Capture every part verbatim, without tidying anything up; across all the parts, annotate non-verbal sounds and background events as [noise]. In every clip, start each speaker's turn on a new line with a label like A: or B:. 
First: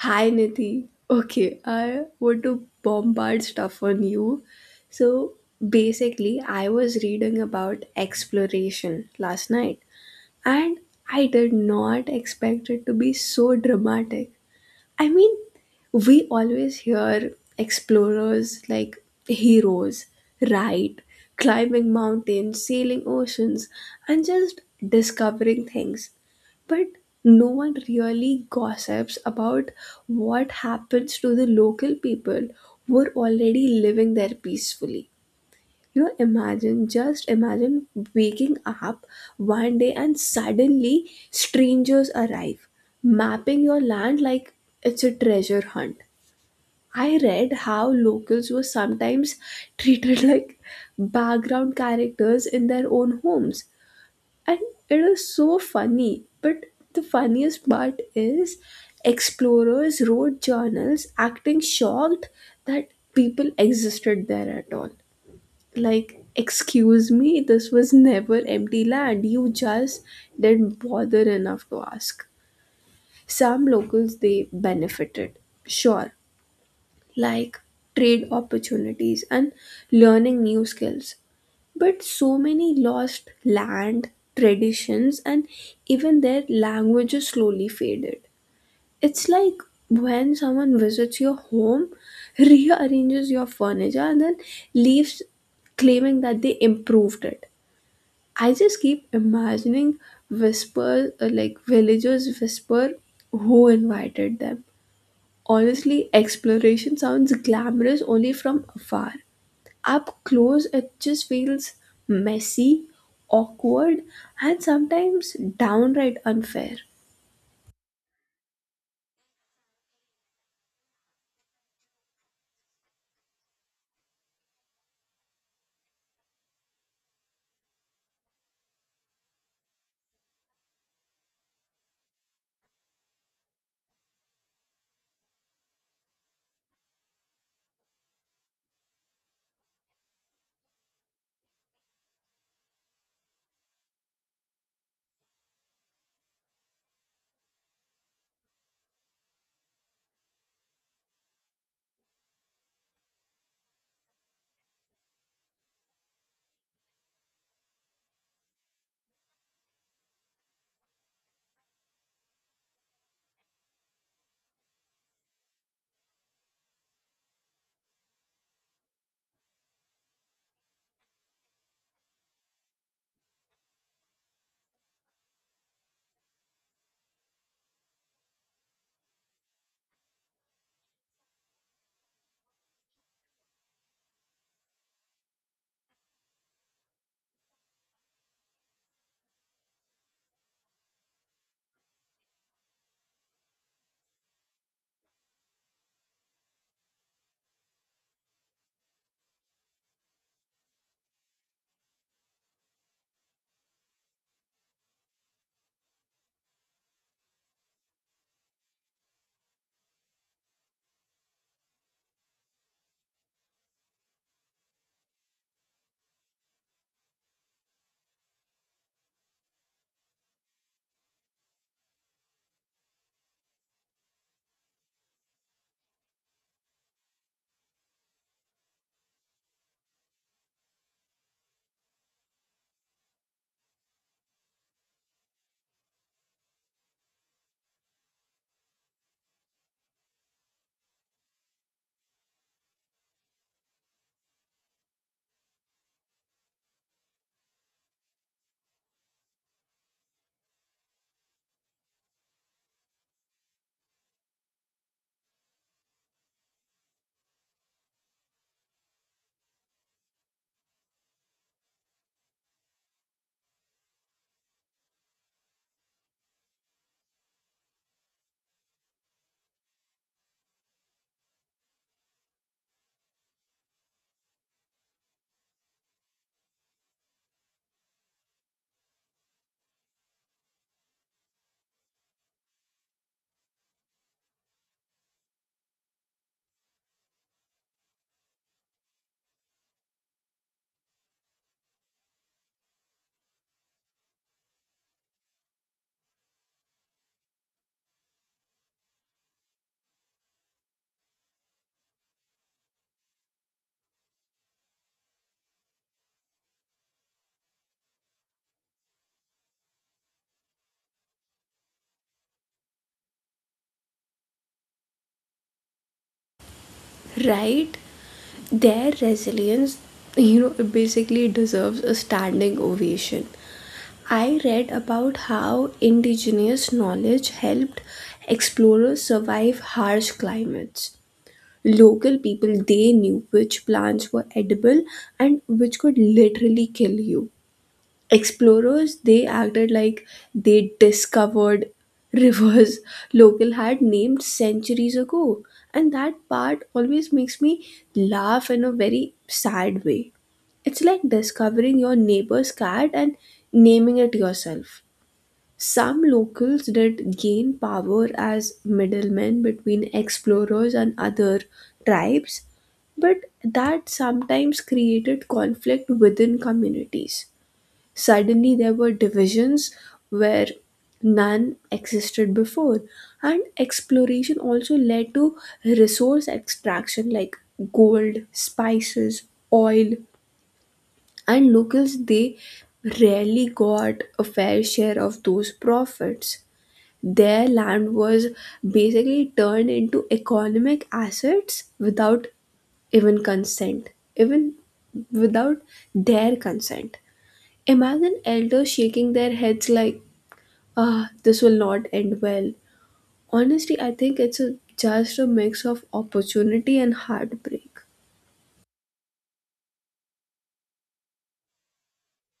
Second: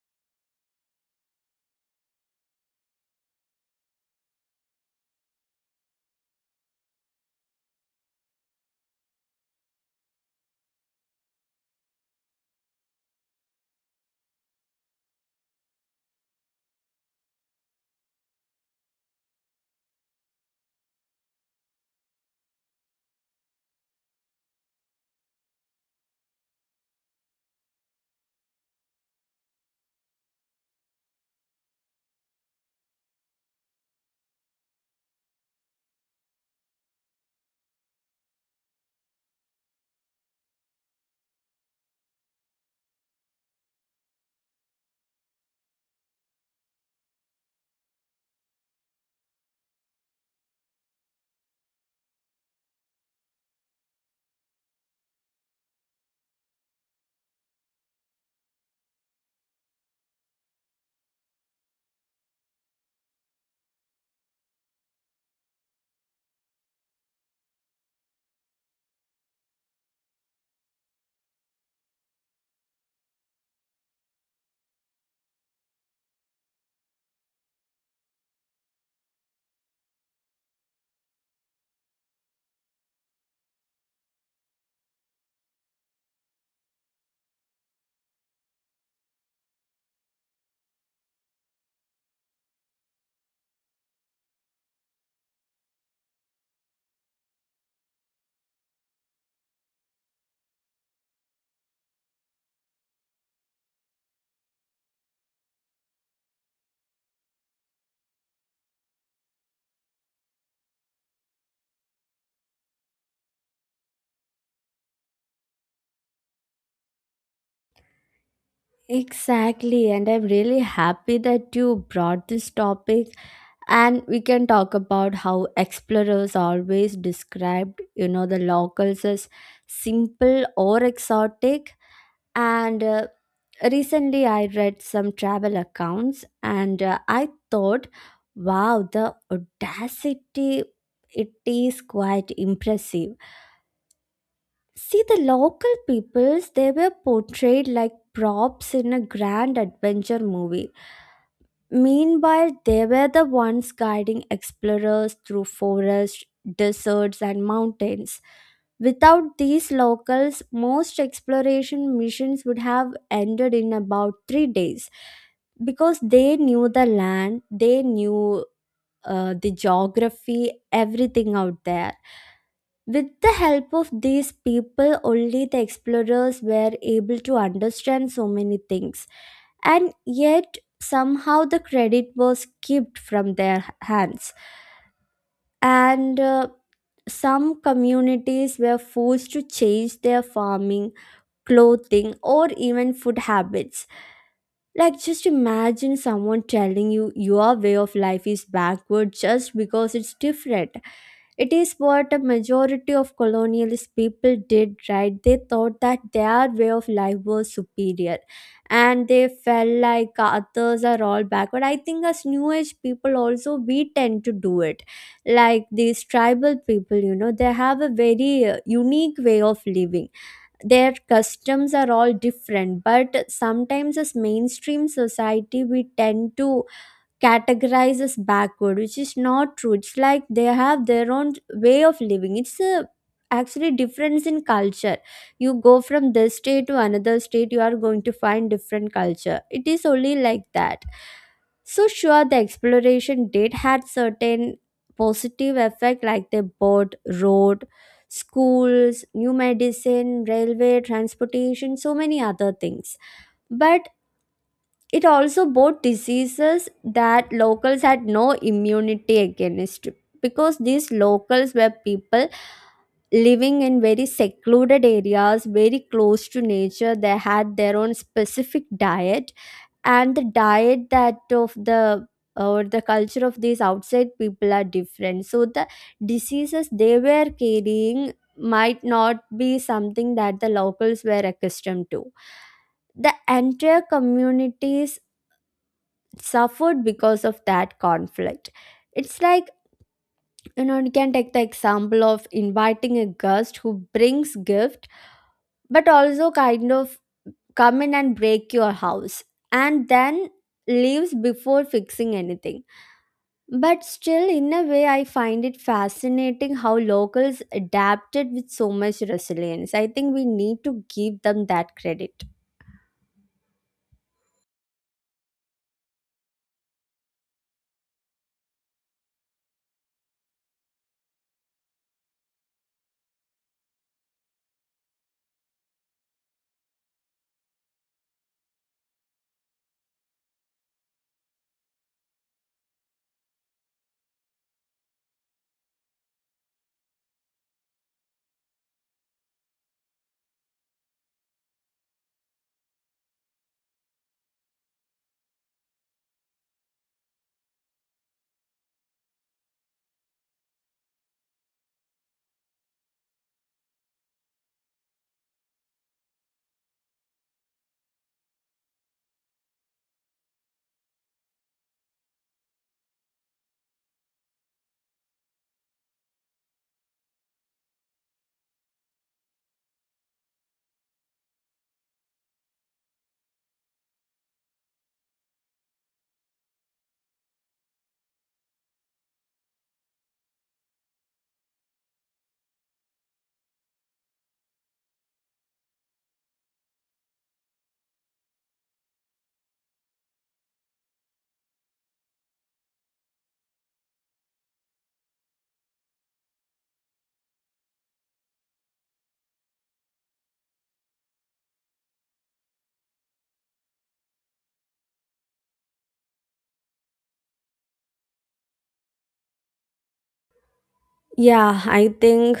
A: Hi Nidhi. Okay, I want to bombard stuff on you. So basically, I was reading about exploration last night, and I did not expect it to be so dramatic. I mean, we always hear explorers like heroes, right? Climbing mountains, sailing oceans, and just discovering things, but no one really gossips about what happens to the local people who are already living there peacefully. You know imagine, just imagine, waking up one day and suddenly strangers arrive mapping your land like it's a treasure hunt. I read how locals were sometimes [laughs] treated like background characters in their own homes. And it is so funny, but the funniest part is, explorers wrote journals acting shocked that people existed there at all. Like, excuse me, this was never empty land. You just didn't bother enough to ask. Some locals, they benefited, sure, like trade opportunities and learning new skills, but so many lost land, traditions, and even their languages slowly faded. It's like when someone visits your home, [laughs] rearranges your furniture, and then leaves claiming that they improved it. I just keep imagining whispers, uh, like villagers whisper who invited them. Honestly, exploration sounds glamorous only from afar. Up close, it just feels messy, awkward, and sometimes downright unfair.
B: Exactly, and I'm really happy that you brought this topic and we can talk about how explorers always described, you know, the locals as simple or exotic. And uh, recently I read some travel accounts and uh, I thought, wow, the audacity it is quite impressive. See, the local peoples, they were portrayed like props in a grand adventure movie. Meanwhile, they were the ones guiding explorers through forests, deserts, and mountains. Without these locals, most exploration missions would have ended in about three days because they knew the land, they knew uh, the geography, everything out there. With the help of these people, only the explorers were able to understand so many things, and yet somehow the credit was kept from their hands. And uh, some communities were forced to change their farming, clothing, or even food habits, like, just imagine someone telling you your way of life is backward just because it's different. It is what a majority of colonialist people did, right? They thought that their way of life was superior and they felt like others are all backward. I think as new age people also, we tend to do it. Like these tribal people, you know, they have a very uh, unique way of living. Their customs are all different, but sometimes as mainstream society we tend to categorized as backward, which is not true. It's like they have their own way of living. It's a actually difference in culture. You go from this state to another state, you are going to find different culture, it is only like that. So sure, the exploration did had certain positive effect, like they bought road, schools, new medicine, railway, transportation, so many other things. But it also brought diseases that locals had no immunity against, because these locals were people living in very secluded areas, very close to nature. They had their own specific diet, and the diet that of the or the culture of these outside people are different. So the diseases they were carrying might not be something that the locals were accustomed to. The entire communities suffered because of that conflict. It's like, you know, you can take the example of inviting a guest who brings gift, but also kind of come in and break your house and then leaves before fixing anything. But still, in a way, I find it fascinating how locals adapted with so much resilience. I think we need to give them that credit.
A: Right? Their resilience, you know, it basically deserves a standing ovation. I read about how indigenous knowledge helped explorers survive harsh climates. Local people, they knew which plants were edible and which could literally kill you. Explorers, they acted like they discovered rivers [laughs] local had named centuries ago, and that part always makes me laugh in a very sad way. It's like discovering your neighbor's cat and naming it yourself. Some locals did gain power as middlemen between explorers and other tribes, but that sometimes created conflict within communities. Suddenly, there were divisions where none existed before, and exploration also led to resource extraction like gold, spices, oil, and locals, they rarely got a fair share of those profits. Their land was basically turned into economic assets without even consent, even without their consent. Imagine elders shaking their heads like, ah, this will not end well. Honestly, I think it's a, just a mix of opportunity and heartbreak.
B: Yeah, I think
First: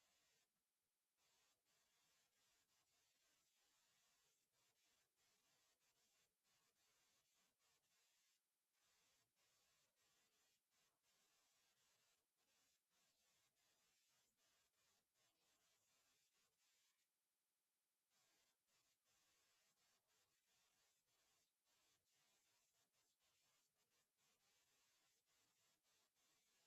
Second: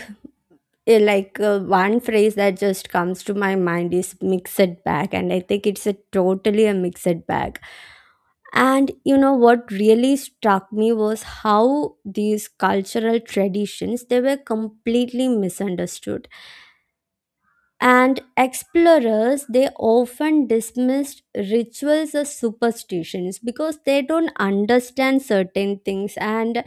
B: eh, like uh, one phrase that just comes to my mind is mixed bag, and I think it's a totally a mixed bag. And you know what really struck me was how these cultural traditions, they were completely misunderstood, and explorers they often dismissed rituals as superstitions because they don't understand certain things. And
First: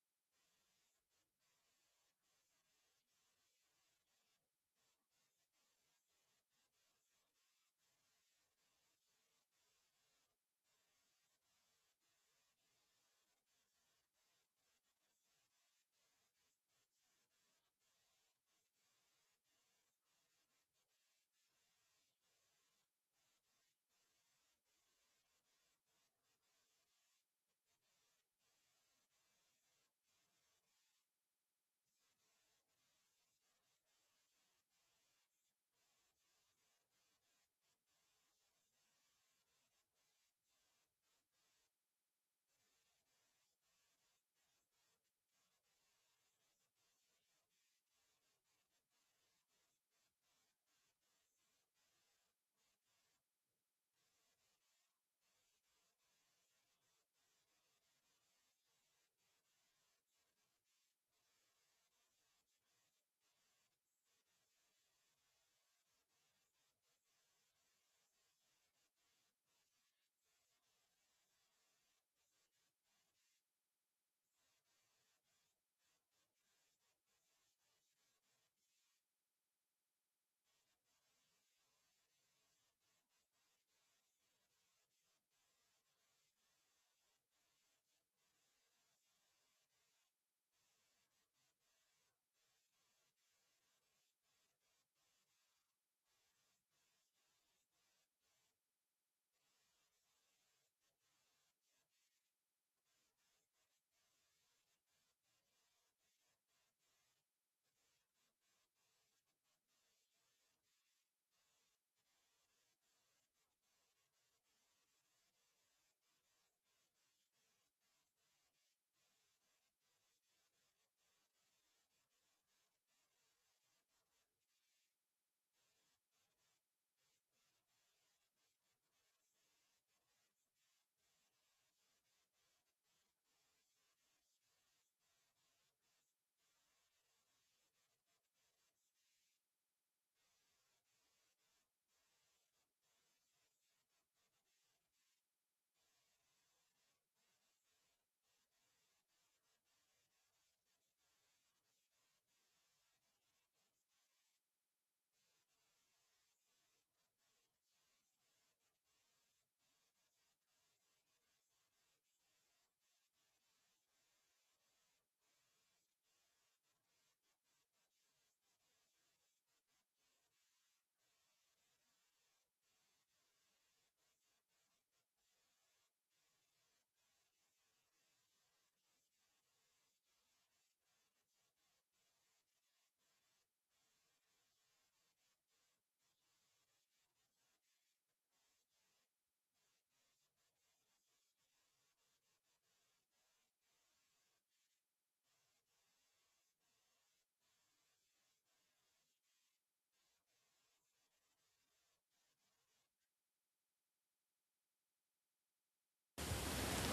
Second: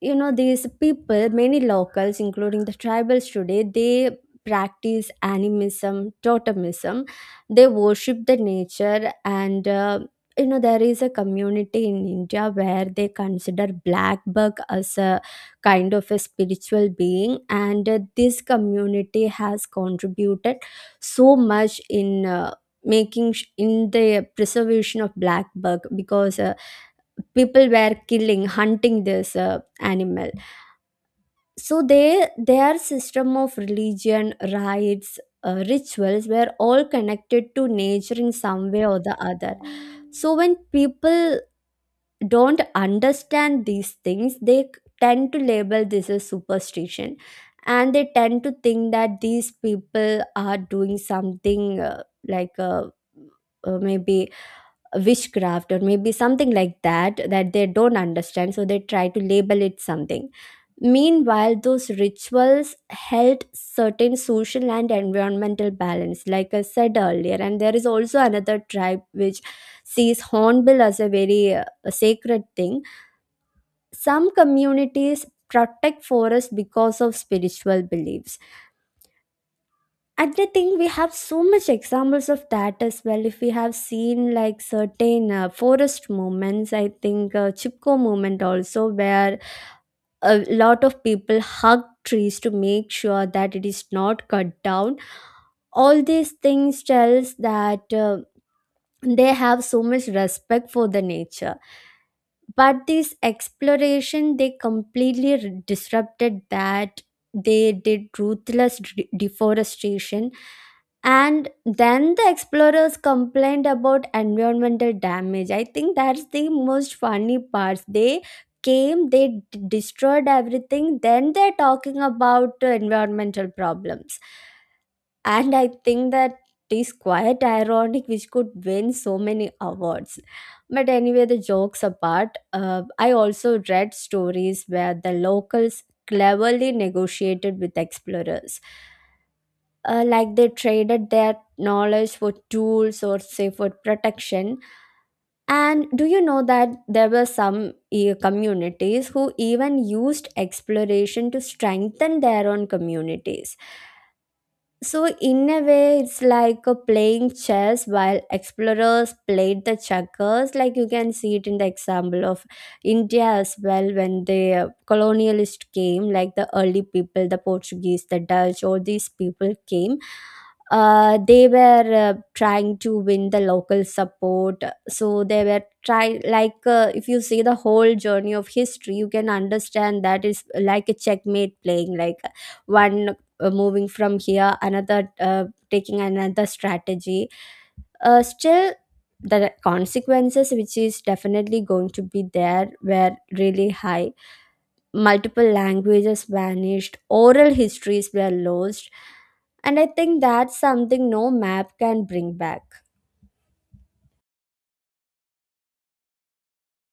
B: you know these people, many locals including the tribals today, they practice animism, totemism, they worship the nature. And uh, you know, there is a community in india where they consider black buck as a kind of a spiritual being, and uh, this community has contributed so much in uh, making sh- in the preservation of black buck, because uh, people were killing, hunting this uh, animal. So they, their system of religion, rites, uh, rituals were all connected to nature in some way or the other. So when people don't understand these things, they c- tend to label this as superstition, and they tend to think that these people are doing something uh, like uh, uh, maybe witchcraft or maybe something like that that they don't understand, so they try to label it something. Meanwhile, those rituals held certain social and environmental balance, like I said earlier. And there is also another tribe which sees hornbill as a very uh, sacred thing. Some communities protect forests because of spiritual beliefs. And I think we have so much examples of that as well. If we have seen like certain uh, forest movements, I think uh, Chipko movement also, where a lot of people hug trees to make sure that it is not cut down. All these things tells that uh, they have so much respect for the nature, but this exploration, they completely r- disrupted that. They did ruthless de- deforestation, and then the explorers complained about environmental damage. I think that's the most funny part, they came, they d- destroyed everything, then they're talking about uh, environmental problems. And I think that is quite ironic, which could win so many awards. But anyway, the jokes apart, uh, I also read stories where the locals cleverly negotiated with explorers, uh, like they traded their knowledge for tools or say for protection. And do you know that there were some eh, communities who even used exploration to strengthen their own communities? So, in a way, it's like a playing chess while explorers played the checkers. Like you can see it in the example of India as well, when the uh, colonialist came, like the early people, the Portuguese, the Dutch, all these people came. Uh, they were uh, trying to win the local support. So they were try like uh, if you see the whole journey of history, you can understand that it's like a checkmate playing, like one uh, moving from here, another uh, taking another strategy, uh, still the consequences, which is definitely going to be there, were really high. Multiple languages vanished, oral histories were lost, and I think that's something no map can bring back.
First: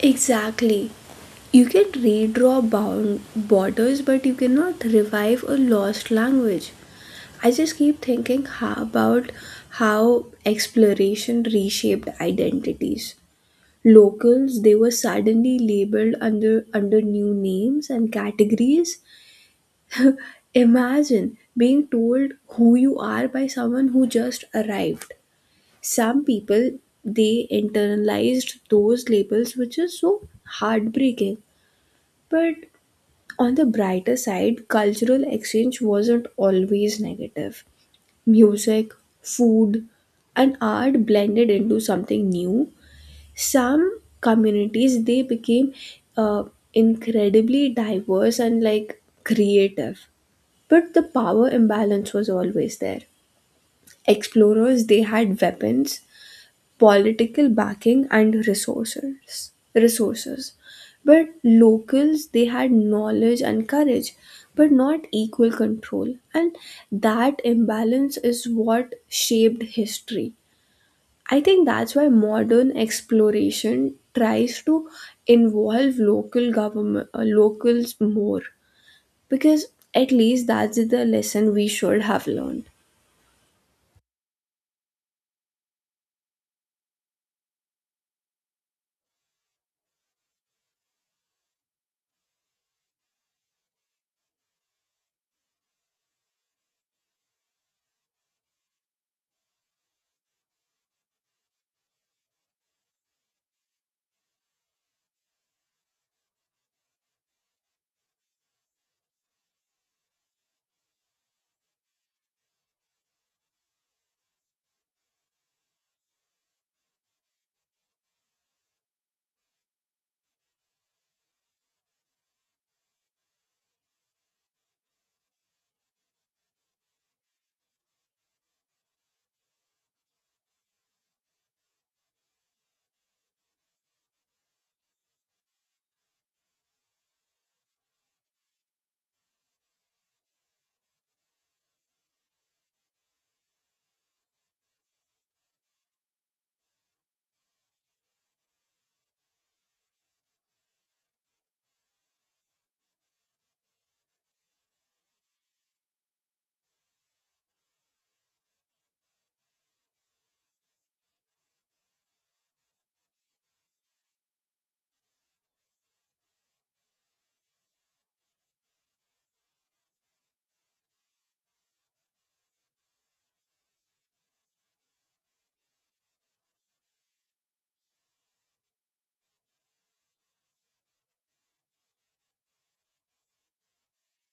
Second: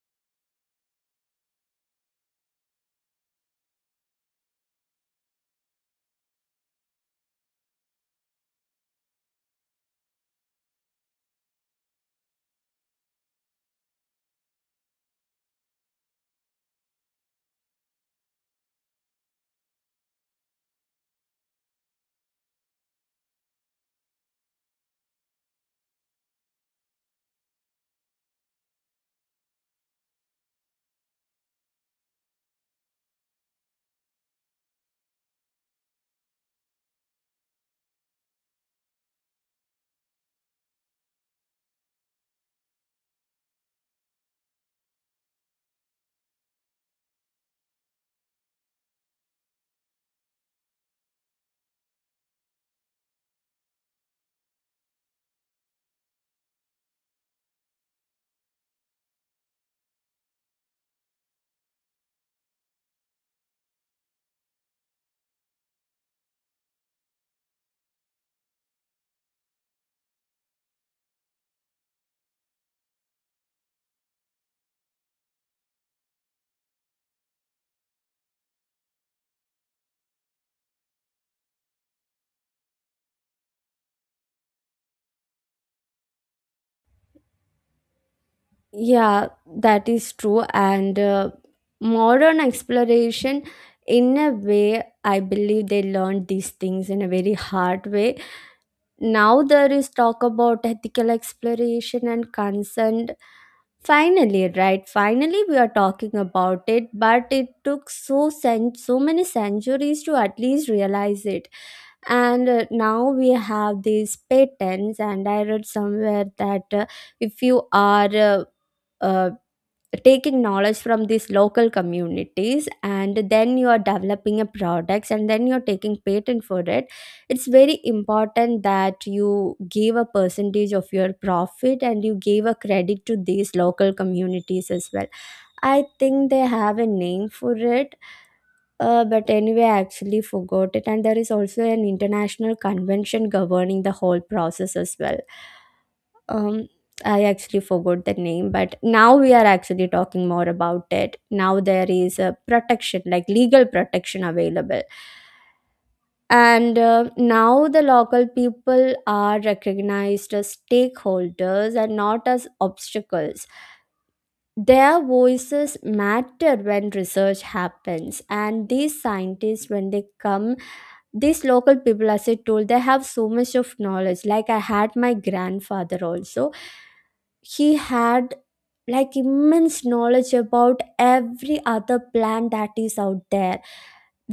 A: Exactly. You can redraw bound borders, but you cannot revive a lost language. I just keep thinking how about how exploration reshaped identities. Locals, they were suddenly labeled under under new names and categories. Imagine being told who you are by someone who just arrived. Some people, they internalized those labels, which is so heartbreaking. But on the brighter side, cultural exchange wasn't always negative. Music, food, and art blended into something new. Some communities, they became uh, incredibly diverse and like creative, but the power imbalance was always there. Explorers, they had weapons, political backing and resources. Resources. But locals, they had knowledge and courage, but not equal control. And that imbalance is what shaped history. I think that's why modern exploration tries to involve local government uh, locals more, because at least that's the lesson we should have learned.
B: Yeah, that is true, and uh, modern exploration, in a way, I believe they learned these things in a very hard way. Now there is talk about ethical exploration and consent, finally, right? Finally we are talking about it, but it took so cen- so many centuries to at least realize it. And uh, now we have these patents, and I read somewhere that uh, if you are uh, uh, taking knowledge from these local communities and then you are developing a products and then you're taking patent for it, it's very important that you give a percentage of your profit and you give a credit to these local communities as well. I think they have a name for it, uh, but anyway, I actually forgot it. And there is also an international convention governing the whole process as well. um, I actually forgot the name, but now we are actually talking more about it. Now there is a protection, like legal protection available. And uh, now the local people are recognized as stakeholders and not as obstacles. Their voices matter when research happens, and these scientists, when they come, these local people, as I told, they have so much of knowledge. Like I had my grandfather also, he had like immense knowledge about every other plant that is out there.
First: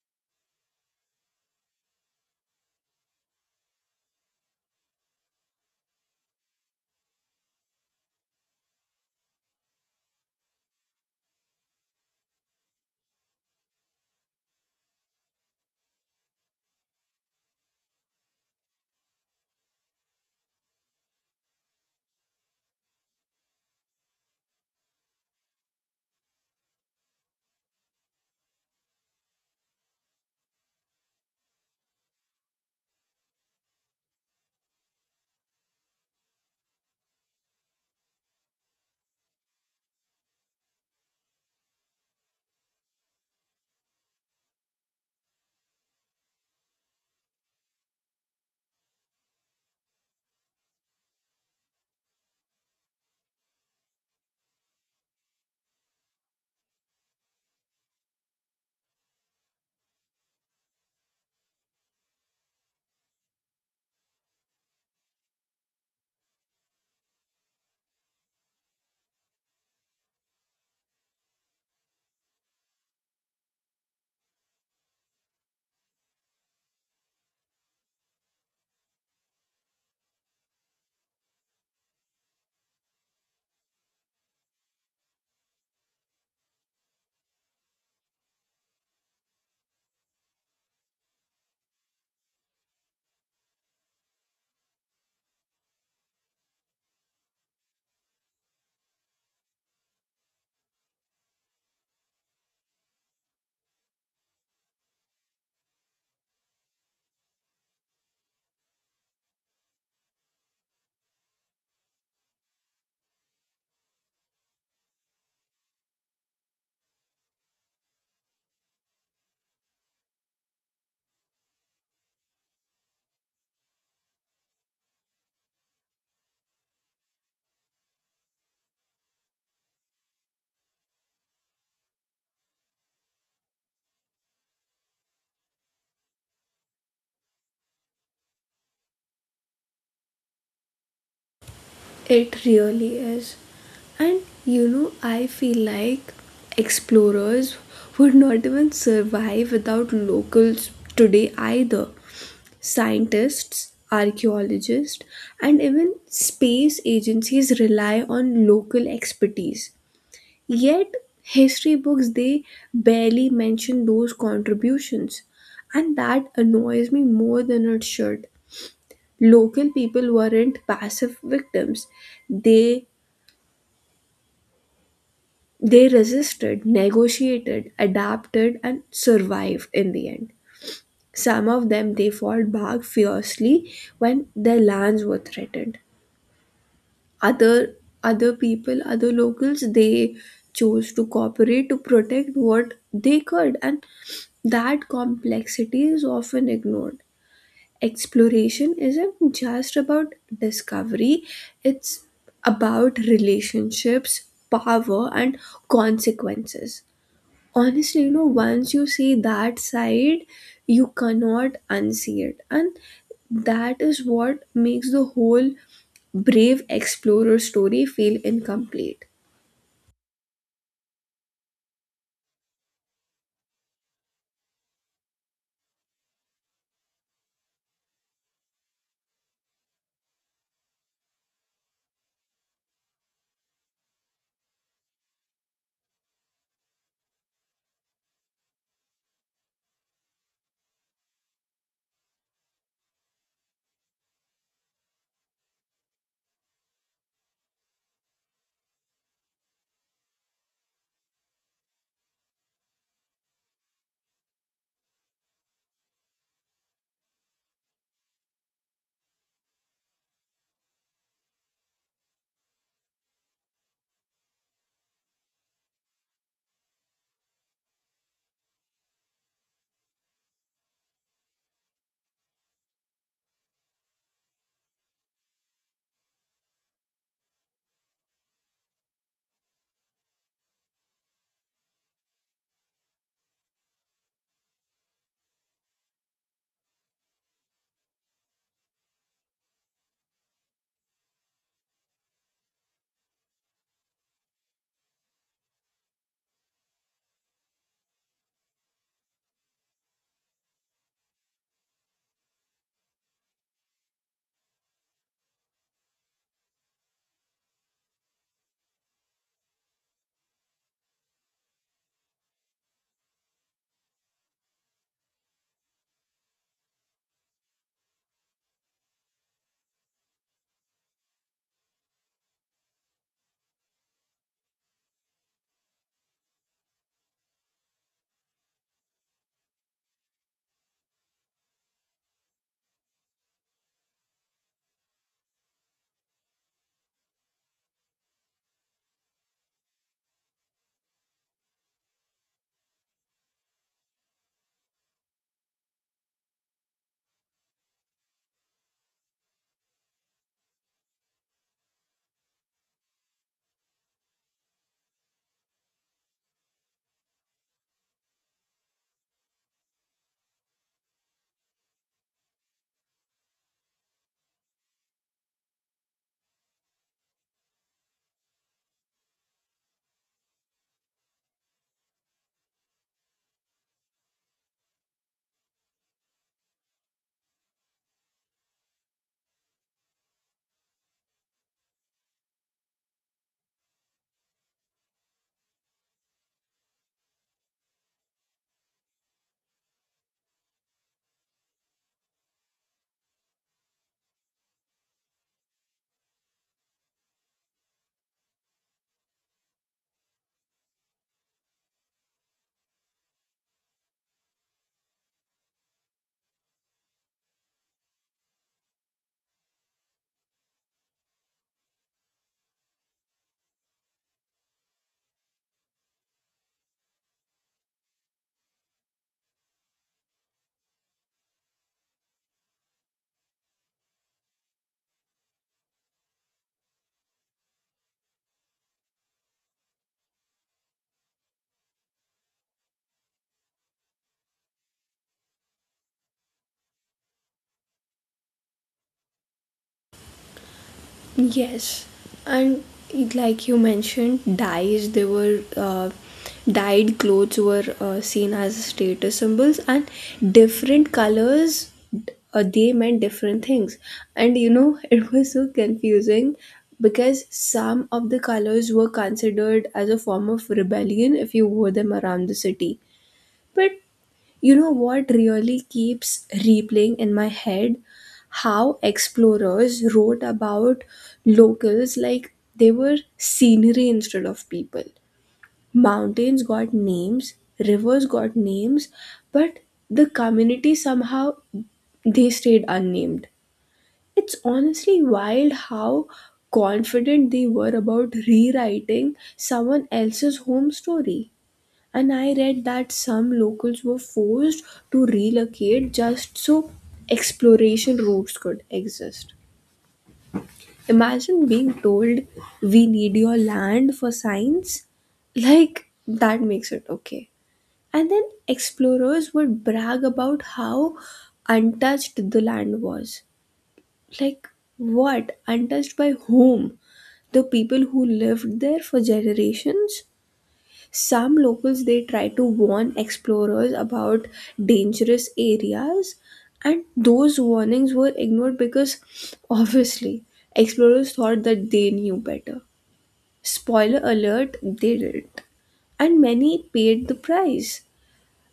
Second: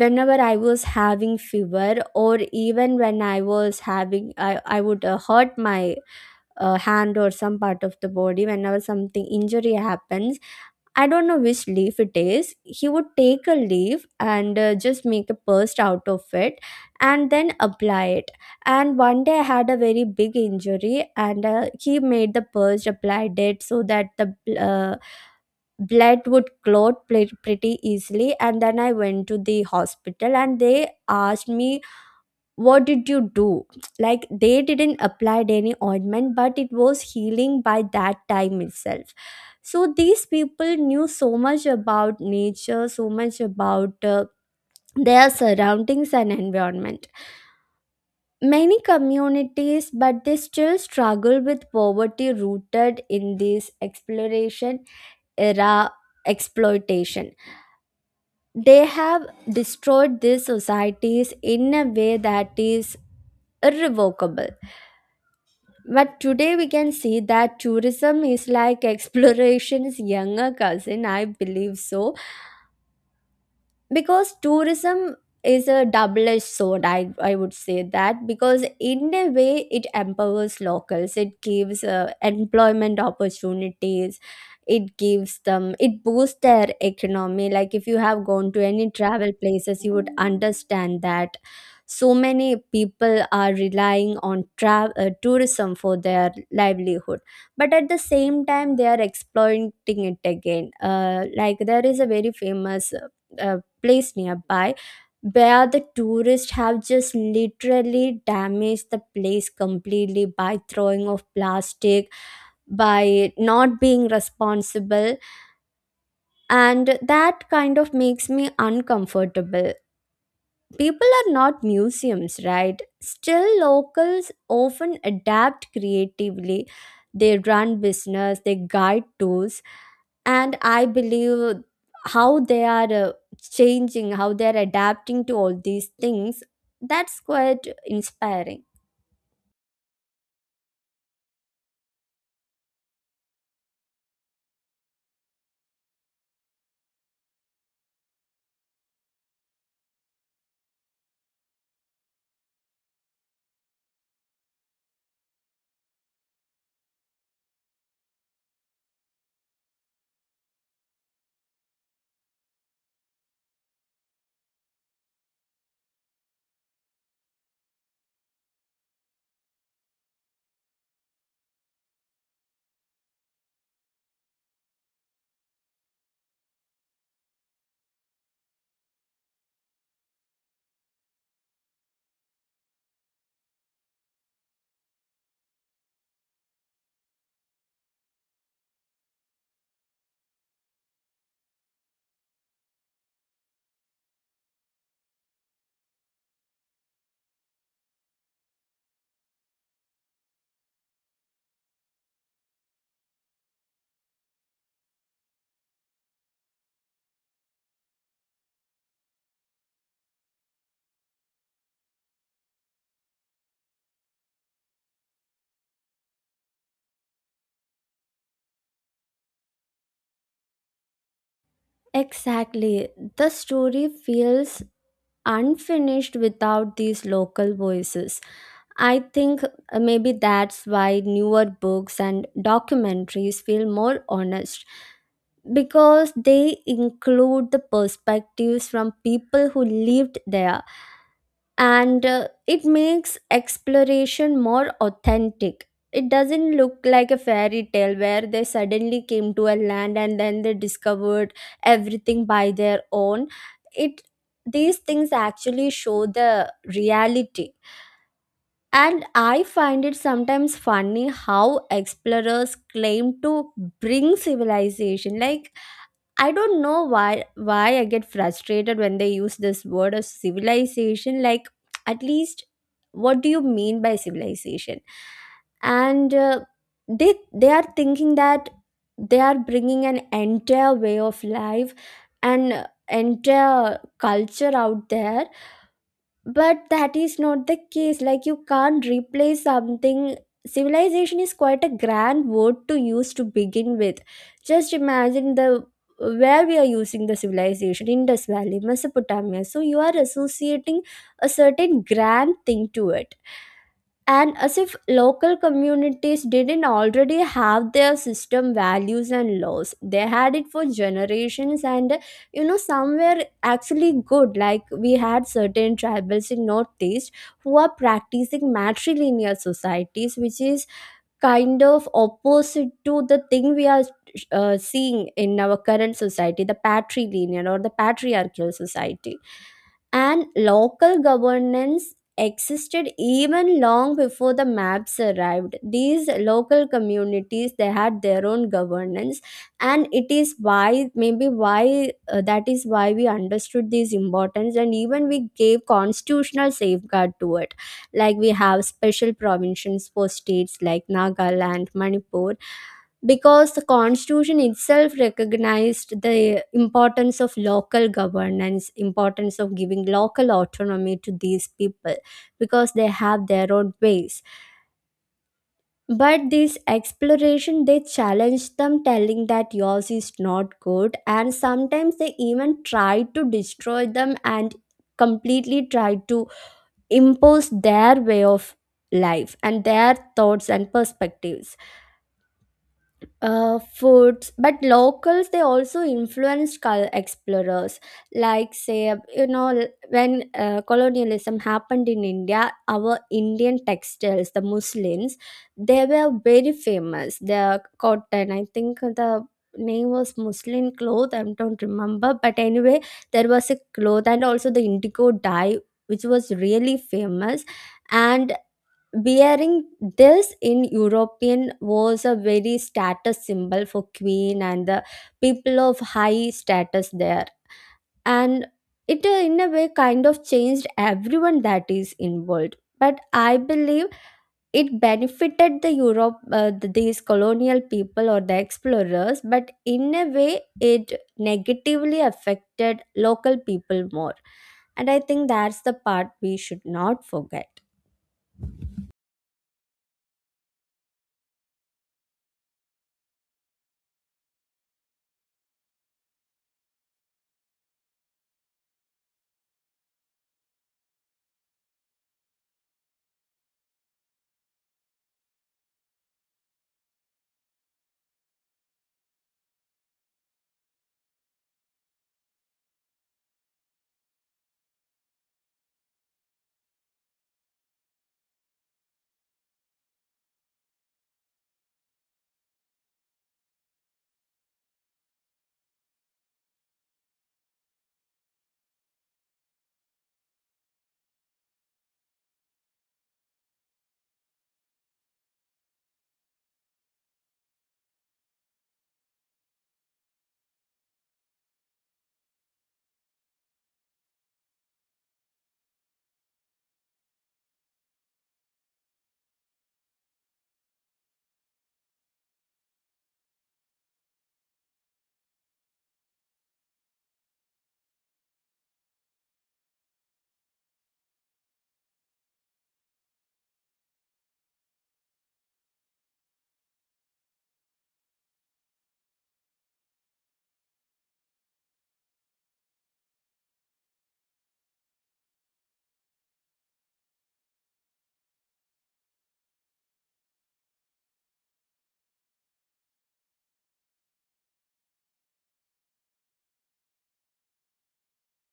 B: Whenever I was having fever, or even when I was having i, I would uh, hurt my uh, hand or some part of the body, whenever something injury happens, I don't know which leaf it is. He would take a leaf and uh, just make a paste out of it and then apply it. And one day I had a very big injury, and uh, he made the paste, applied it so that the uh, blood would clot pl- pretty easily. And then I went to the hospital and they asked me, what did you do? Like they didn't apply any ointment, but it was healing by that time itself. So these people knew so much about nature, so much about uh, their surroundings and environment. Many communities, but they still struggle with poverty rooted in this exploration era, exploitation. They have destroyed these societies in a way that is irrevocable. But today we can see that tourism is like exploration's younger cousin, I believe so, because tourism is a double-edged sword. I, I would say that because in a way it empowers locals, it gives uh, employment opportunities, it gives them, it boosts their economy. Like if you have gone to any travel places you would understand that so many people are relying on tra- uh, tourism for their livelihood. But at the same time they are exploiting it again, uh, like there is a very famous uh, place nearby where the tourists have just literally damaged the place completely by throwing off plastic, by not being responsible, and that kind of makes me uncomfortable. People are not museums, right? Still, locals often adapt creatively, they run business, they guide tours, and I believe how they are uh, changing, how they are adapting to all these things, that's quite inspiring.
A: It really is. And you know, I feel like explorers would not even survive without locals today either. Scientists, archaeologists, and even space agencies rely on local expertise. Yet, history books, they barely mention those contributions, and that annoys me more than it should. Local people weren't passive victims, they They resisted, negotiated, adapted, and survived in the end. Some of them, they fought back fiercely when their lands were threatened. Other other people, other locals, they chose to cooperate to protect what they could, and that complexity is often ignored. Exploration isn't just about discovery; it's about relationships, power, and consequences. Honestly, you know, once you see that side, you cannot unsee it, and that is what makes the whole brave explorer story feel incomplete.
B: Exactly, the story feels unfinished without these local voices. I think uh, maybe that's why newer books and documentaries feel more honest, because they include the perspectives from people who lived there, and uh, it makes exploration more authentic. It doesn't look like a fairy tale where they suddenly came to a land and then they discovered everything by their Own. It, these things actually show the reality. And I find it sometimes funny how explorers claim to bring civilization, like, I don't know why why I get frustrated when they use this word of civilization. Like, at least, what do you mean by civilization? And uh, they they are thinking that they are bringing an entire way of life and entire culture out there, but that is not the case. Like, you can't replace something. Civilization is quite a grand word to use to begin with. Just imagine the where we are using the civilization, Indus Valley, Mesopotamia, so you are associating a certain grand thing to it. And as if local communities didn't already have their system, values and laws, they had it for generations. And you know, somewhere actually good, like we had certain tribals in Northeast who are practicing matrilineal societies, which is kind of opposite to the thing we are uh, seeing in our current society, the patrilineal or the patriarchal society. And local governance existed even long before the maps arrived. These local communities, they had their own governance. And it is why, maybe why uh, that is why we understood this importance and even we gave constitutional safeguard to it. Like we have special provisions for states like Nagaland, Manipur, because the constitution itself recognized the importance of local governance, importance of giving local autonomy to these people, because they have their own ways. But this exploration, they challenged them telling that yours is not good, and sometimes they even tried to destroy them and completely tried to impose their way of life and their thoughts and perspectives, uh, foods. But locals, they also influenced cul- explorers. Like, say, you know, l- when uh, colonialism happened in India, our Indian textiles, the muslims, they were very famous, the cotton. I think the name was muslin cloth, I don't remember, but anyway, there was a cloth and also the indigo dye, which was really famous. And wearing this in European was a very status symbol for queen and the people of high status there. And it uh, in a way kind of changed everyone that is involved. But I believe it benefited the Europe, uh, th- these colonial people or the explorers, but in a way it negatively affected local people more. And I think that's the part we should not forget.
A: Yes, and it- like you mentioned, dyes they were uh, dyed clothes were uh, seen as status symbols, and different colors uh, they meant different things. And you know, [laughs] it was so confusing because some of the colors were considered as a form of rebellion if you wore them around the city, but you know what really keeps replaying in my head? How explorers wrote about locals like they were scenery instead of people. Mountains got names, rivers got names, but the community somehow, they stayed unnamed. It's honestly wild how confident they were about rewriting someone else's home story. And I read that some locals were forced to relocate just so exploration routes could exist. Imagine being told, we need your land for science. Like, that makes it okay. And then explorers would brag about how untouched the land was. Like, what? Untouched by whom? The people who lived there for generations? Some locals, they try to warn explorers about dangerous areas, and those warnings were ignored because, [laughs] obviously, explorers thought that they knew better. Spoiler alert, they didn't, and many paid the price,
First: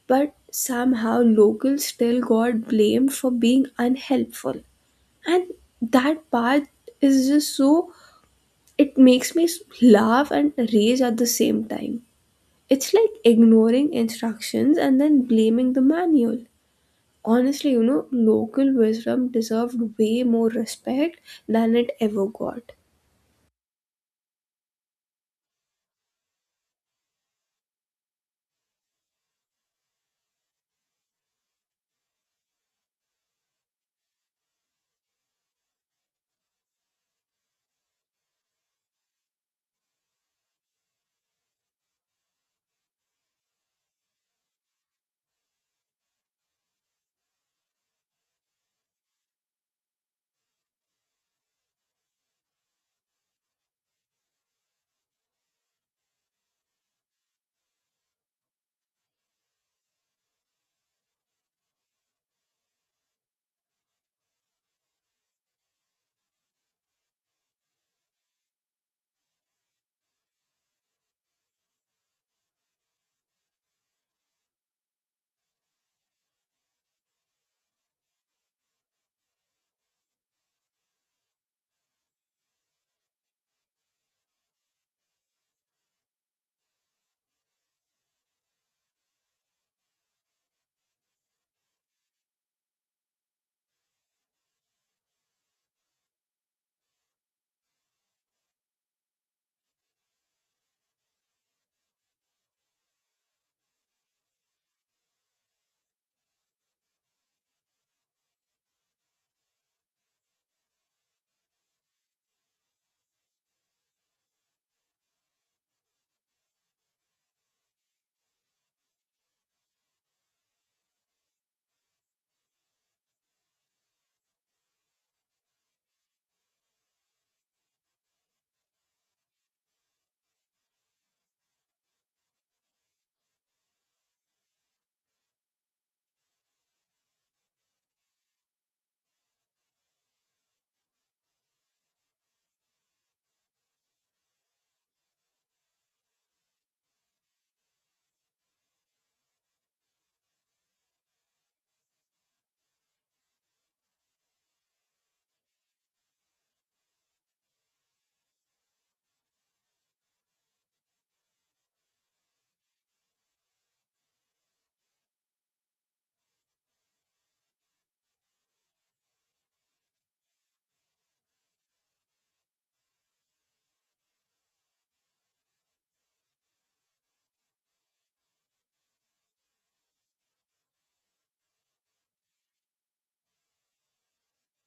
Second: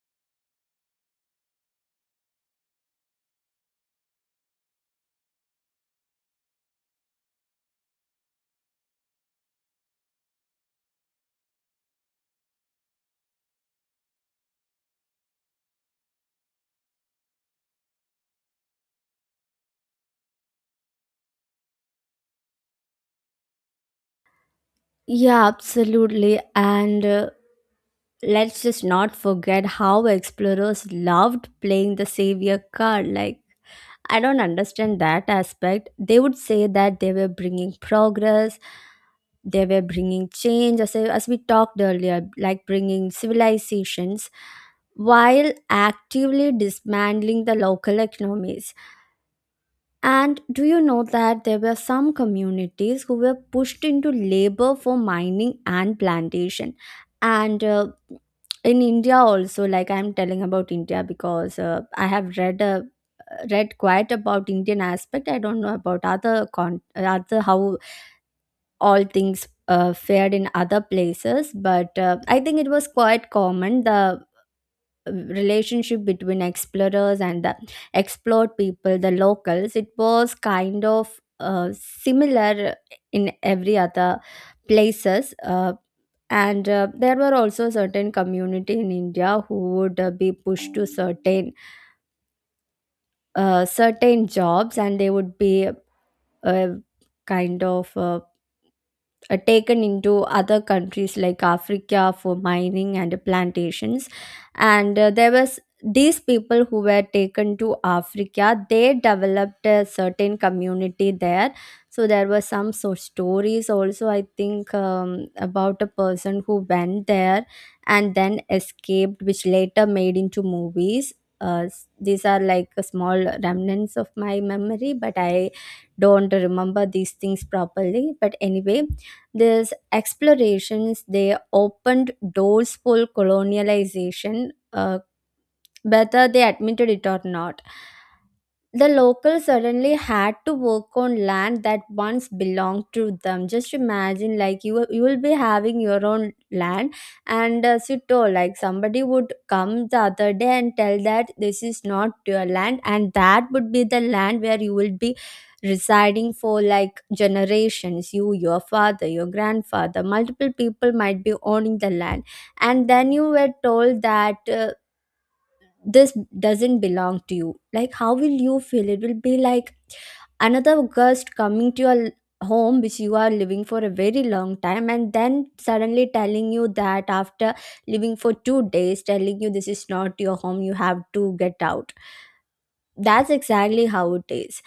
A: but somehow locals still got blamed for being unhelpful, and that part is just so, it makes me laugh and rage at the same time. It's like ignoring instructions and then blaming the manual. Honestly, you know, local wisdom deserved way more respect than it ever got.
B: Yeah, absolutely. And uh, let's just not forget how explorers loved playing the savior card. Like, I don't understand that aspect. They would say that they were bringing progress, they were bringing change, as, I, as we talked earlier, like bringing civilizations, while actively dismantling the local economies. And do you know that there were some communities who were pushed into labor for mining and plantation? And uh, in India also, like I'm telling about India because uh, I have read uh, read quite about Indian aspect. I don't know about other con other, how all things uh, fared in other places, but uh, I think it was quite common. The relationship between explorers and the explored people, the locals, it was kind of uh, similar in every other places. Uh, and uh, there were also certain community in India who would uh, be pushed to certain uh, certain jobs, and they would be uh, kind of. Uh, uh, taken into other countries like Africa for mining and plantations. And uh, there was these people who were taken to Africa, they developed a certain community there. So there were some so stories also, I think, um, about a person who went there and then escaped, which later made into movies. Uh, s- these are like a small remnants of my memory, but I don't remember these things properly. But anyway, these explorations, they opened doors for colonialization, uh, whether they admitted it or not, the locals suddenly had to work on land that once belonged to them. Just imagine, like you will- you will be having your own land, and as you told, like somebody would come the other day and tell that this is not your land, and that would be the land where you will be residing for like generations. You, your father, your grandfather, multiple people might be owning the land, and then you were told that uh, this doesn't belong to you. Like, how will you feel? It will be like another ghost coming to your l- home which you are living for a very long time, and then suddenly telling you that after living for two days, telling you this is not your home, you have to get out. That's exactly how it is.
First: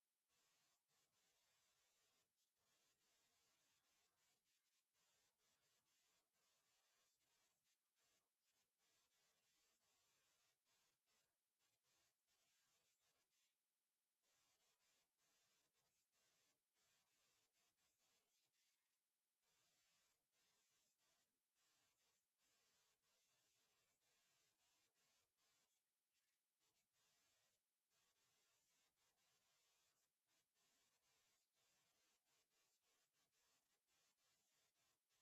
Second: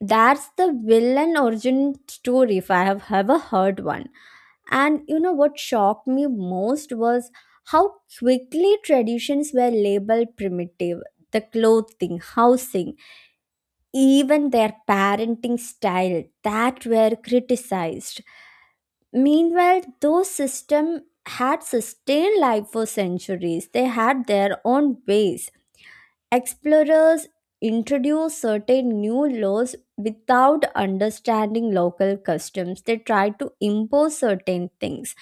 B: That's the villain origin story, if I have ever heard one. And you know what shocked me most was how quickly traditions were labeled primitive. The clothing, housing, even their parenting style that were criticized. Meanwhile, those systems had sustained life for centuries. They had their own ways. Explorers introduced certain new laws without understanding local customs. They tried to impose certain things.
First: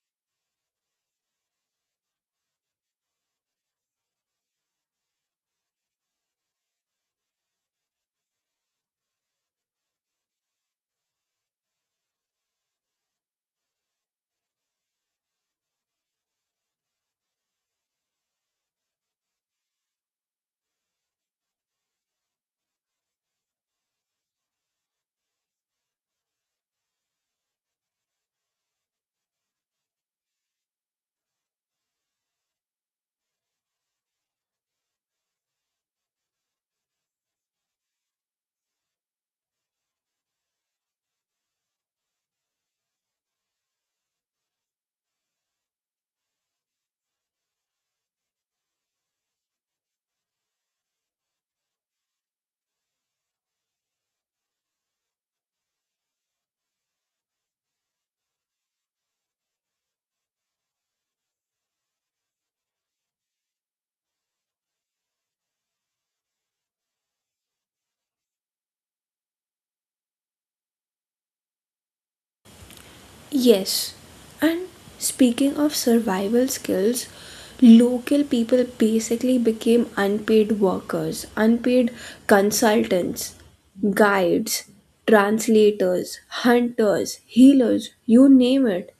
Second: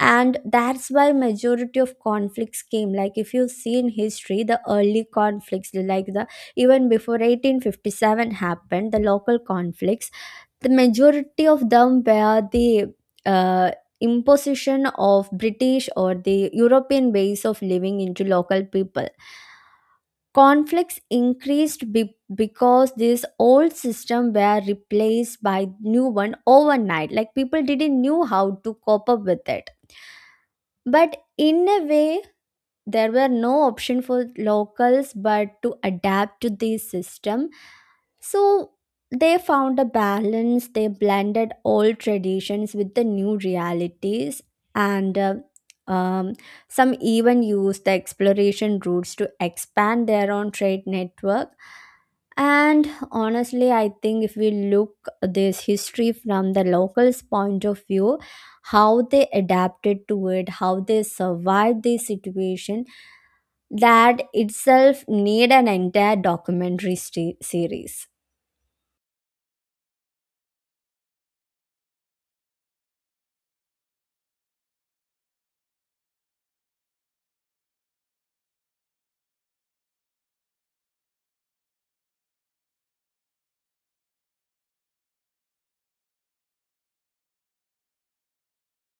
B: And that's why majority of conflicts came. Like if you see in history, the early conflicts, like the even before eighteen fifty-seven happened, the local conflicts, the majority of them were the uh, imposition of British or the European ways of living into local people. Conflicts increased be- because this old system were replaced by new one overnight. Like people didn't knew how to cope up with it. But in a way, there were no option for locals but to adapt to the system. So they found a balance. They blended old traditions with the new realities. And uh, um, some even used the exploration routes to expand their own trade network. And honestly, I think if we look this history from the locals point of view, how they adapted to it, how they survived the situation, that itself need an entire documentary st- series.
A: Yes, and speaking of survival skills, local people basically became unpaid workers, unpaid consultants, guides, translators, hunters, healers, you name it.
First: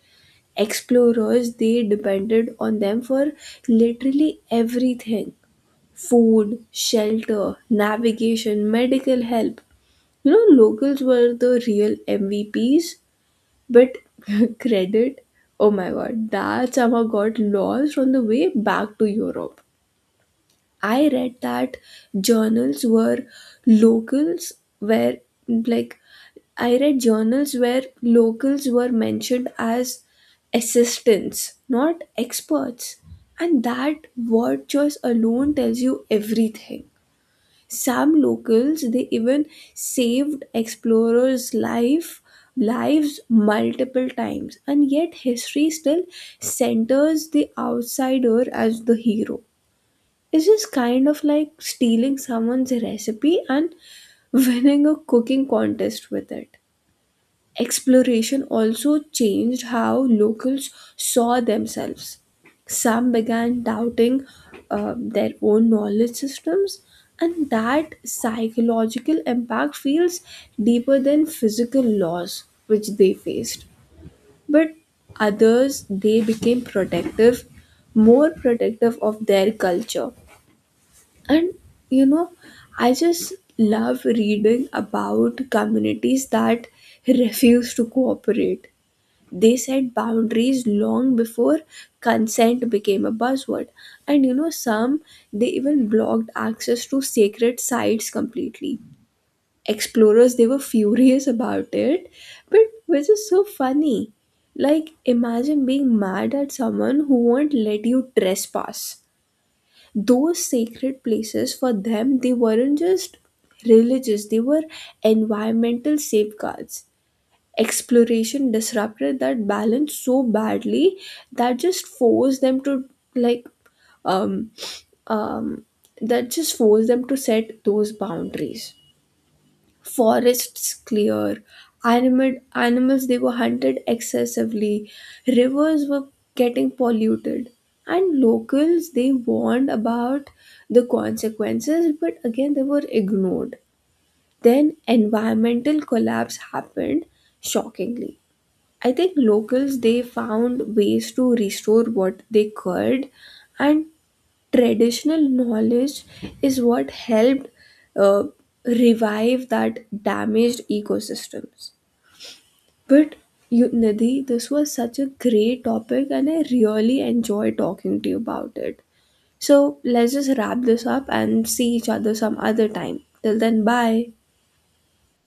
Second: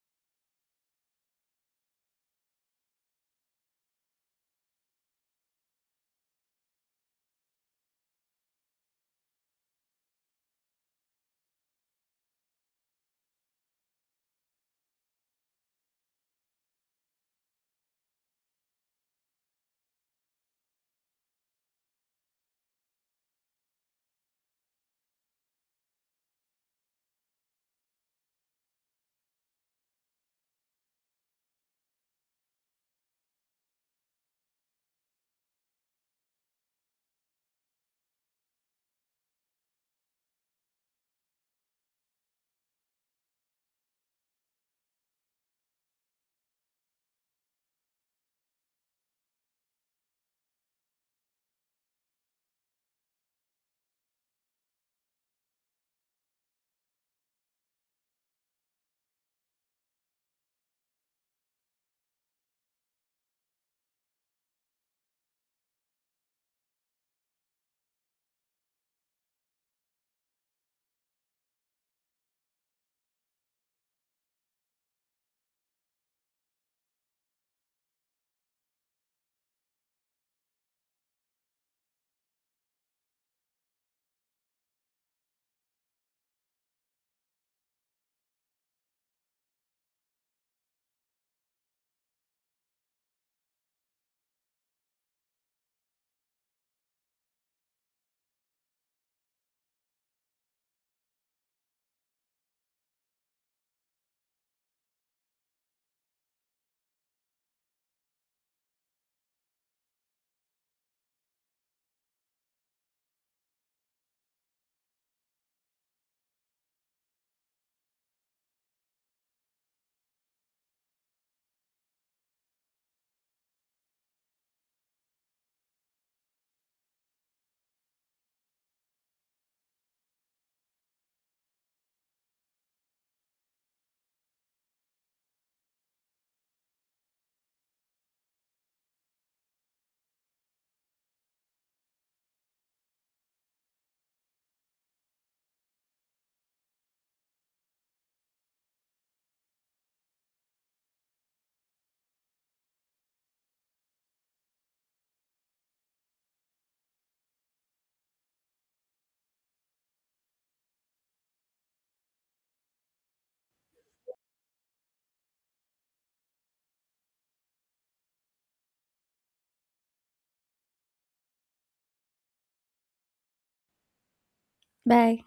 A: Explorers, they depended on them for literally everything: food, shelter, navigation, medical help. You know, locals were the real M V Ps, but [laughs] credit, oh my god, that somehow got lost on the way back to Europe. I read that journals were locals where, like, I read journals where locals were mentioned as assistants, not experts. And that word choice alone tells you everything. Some locals, they even saved explorers' life lives multiple times, and yet history still centers the outsider as the hero. It's just kind of like stealing someone's recipe and [laughs] winning a cooking contest with it. Exploration also changed how locals saw themselves. Some began doubting uh, their own knowledge systems, and that psychological impact feels deeper than physical loss, which they faced. But others, they became protective, more protective of their culture. And you know, I just love reading about communities that [laughs] refuse to cooperate. They set boundaries long before consent became a buzzword. And you know, some, they even blocked access to sacred sites completely. Explorers, they were furious about it, but which is so funny, like imagine being mad at someone who won't let you trespass. Those sacred places for them, they weren't just religious, they were environmental safeguards. Exploration disrupted that balance so badly that just forced them to like um um that just forced them to set those boundaries. Forests clear, animal animals they were hunted excessively, rivers were getting polluted, and locals, they warned about the consequences, but again they were ignored. Then environmental collapse happened, shockingly. I think locals, they found ways to restore what they could, and traditional knowledge is what helped uh, revive that damaged ecosystems. But you, Nidhi, this was such a great topic, and I really enjoy talking to you about it. So let's just wrap this up and see each other some other time. Till then, bye.
B: Bye.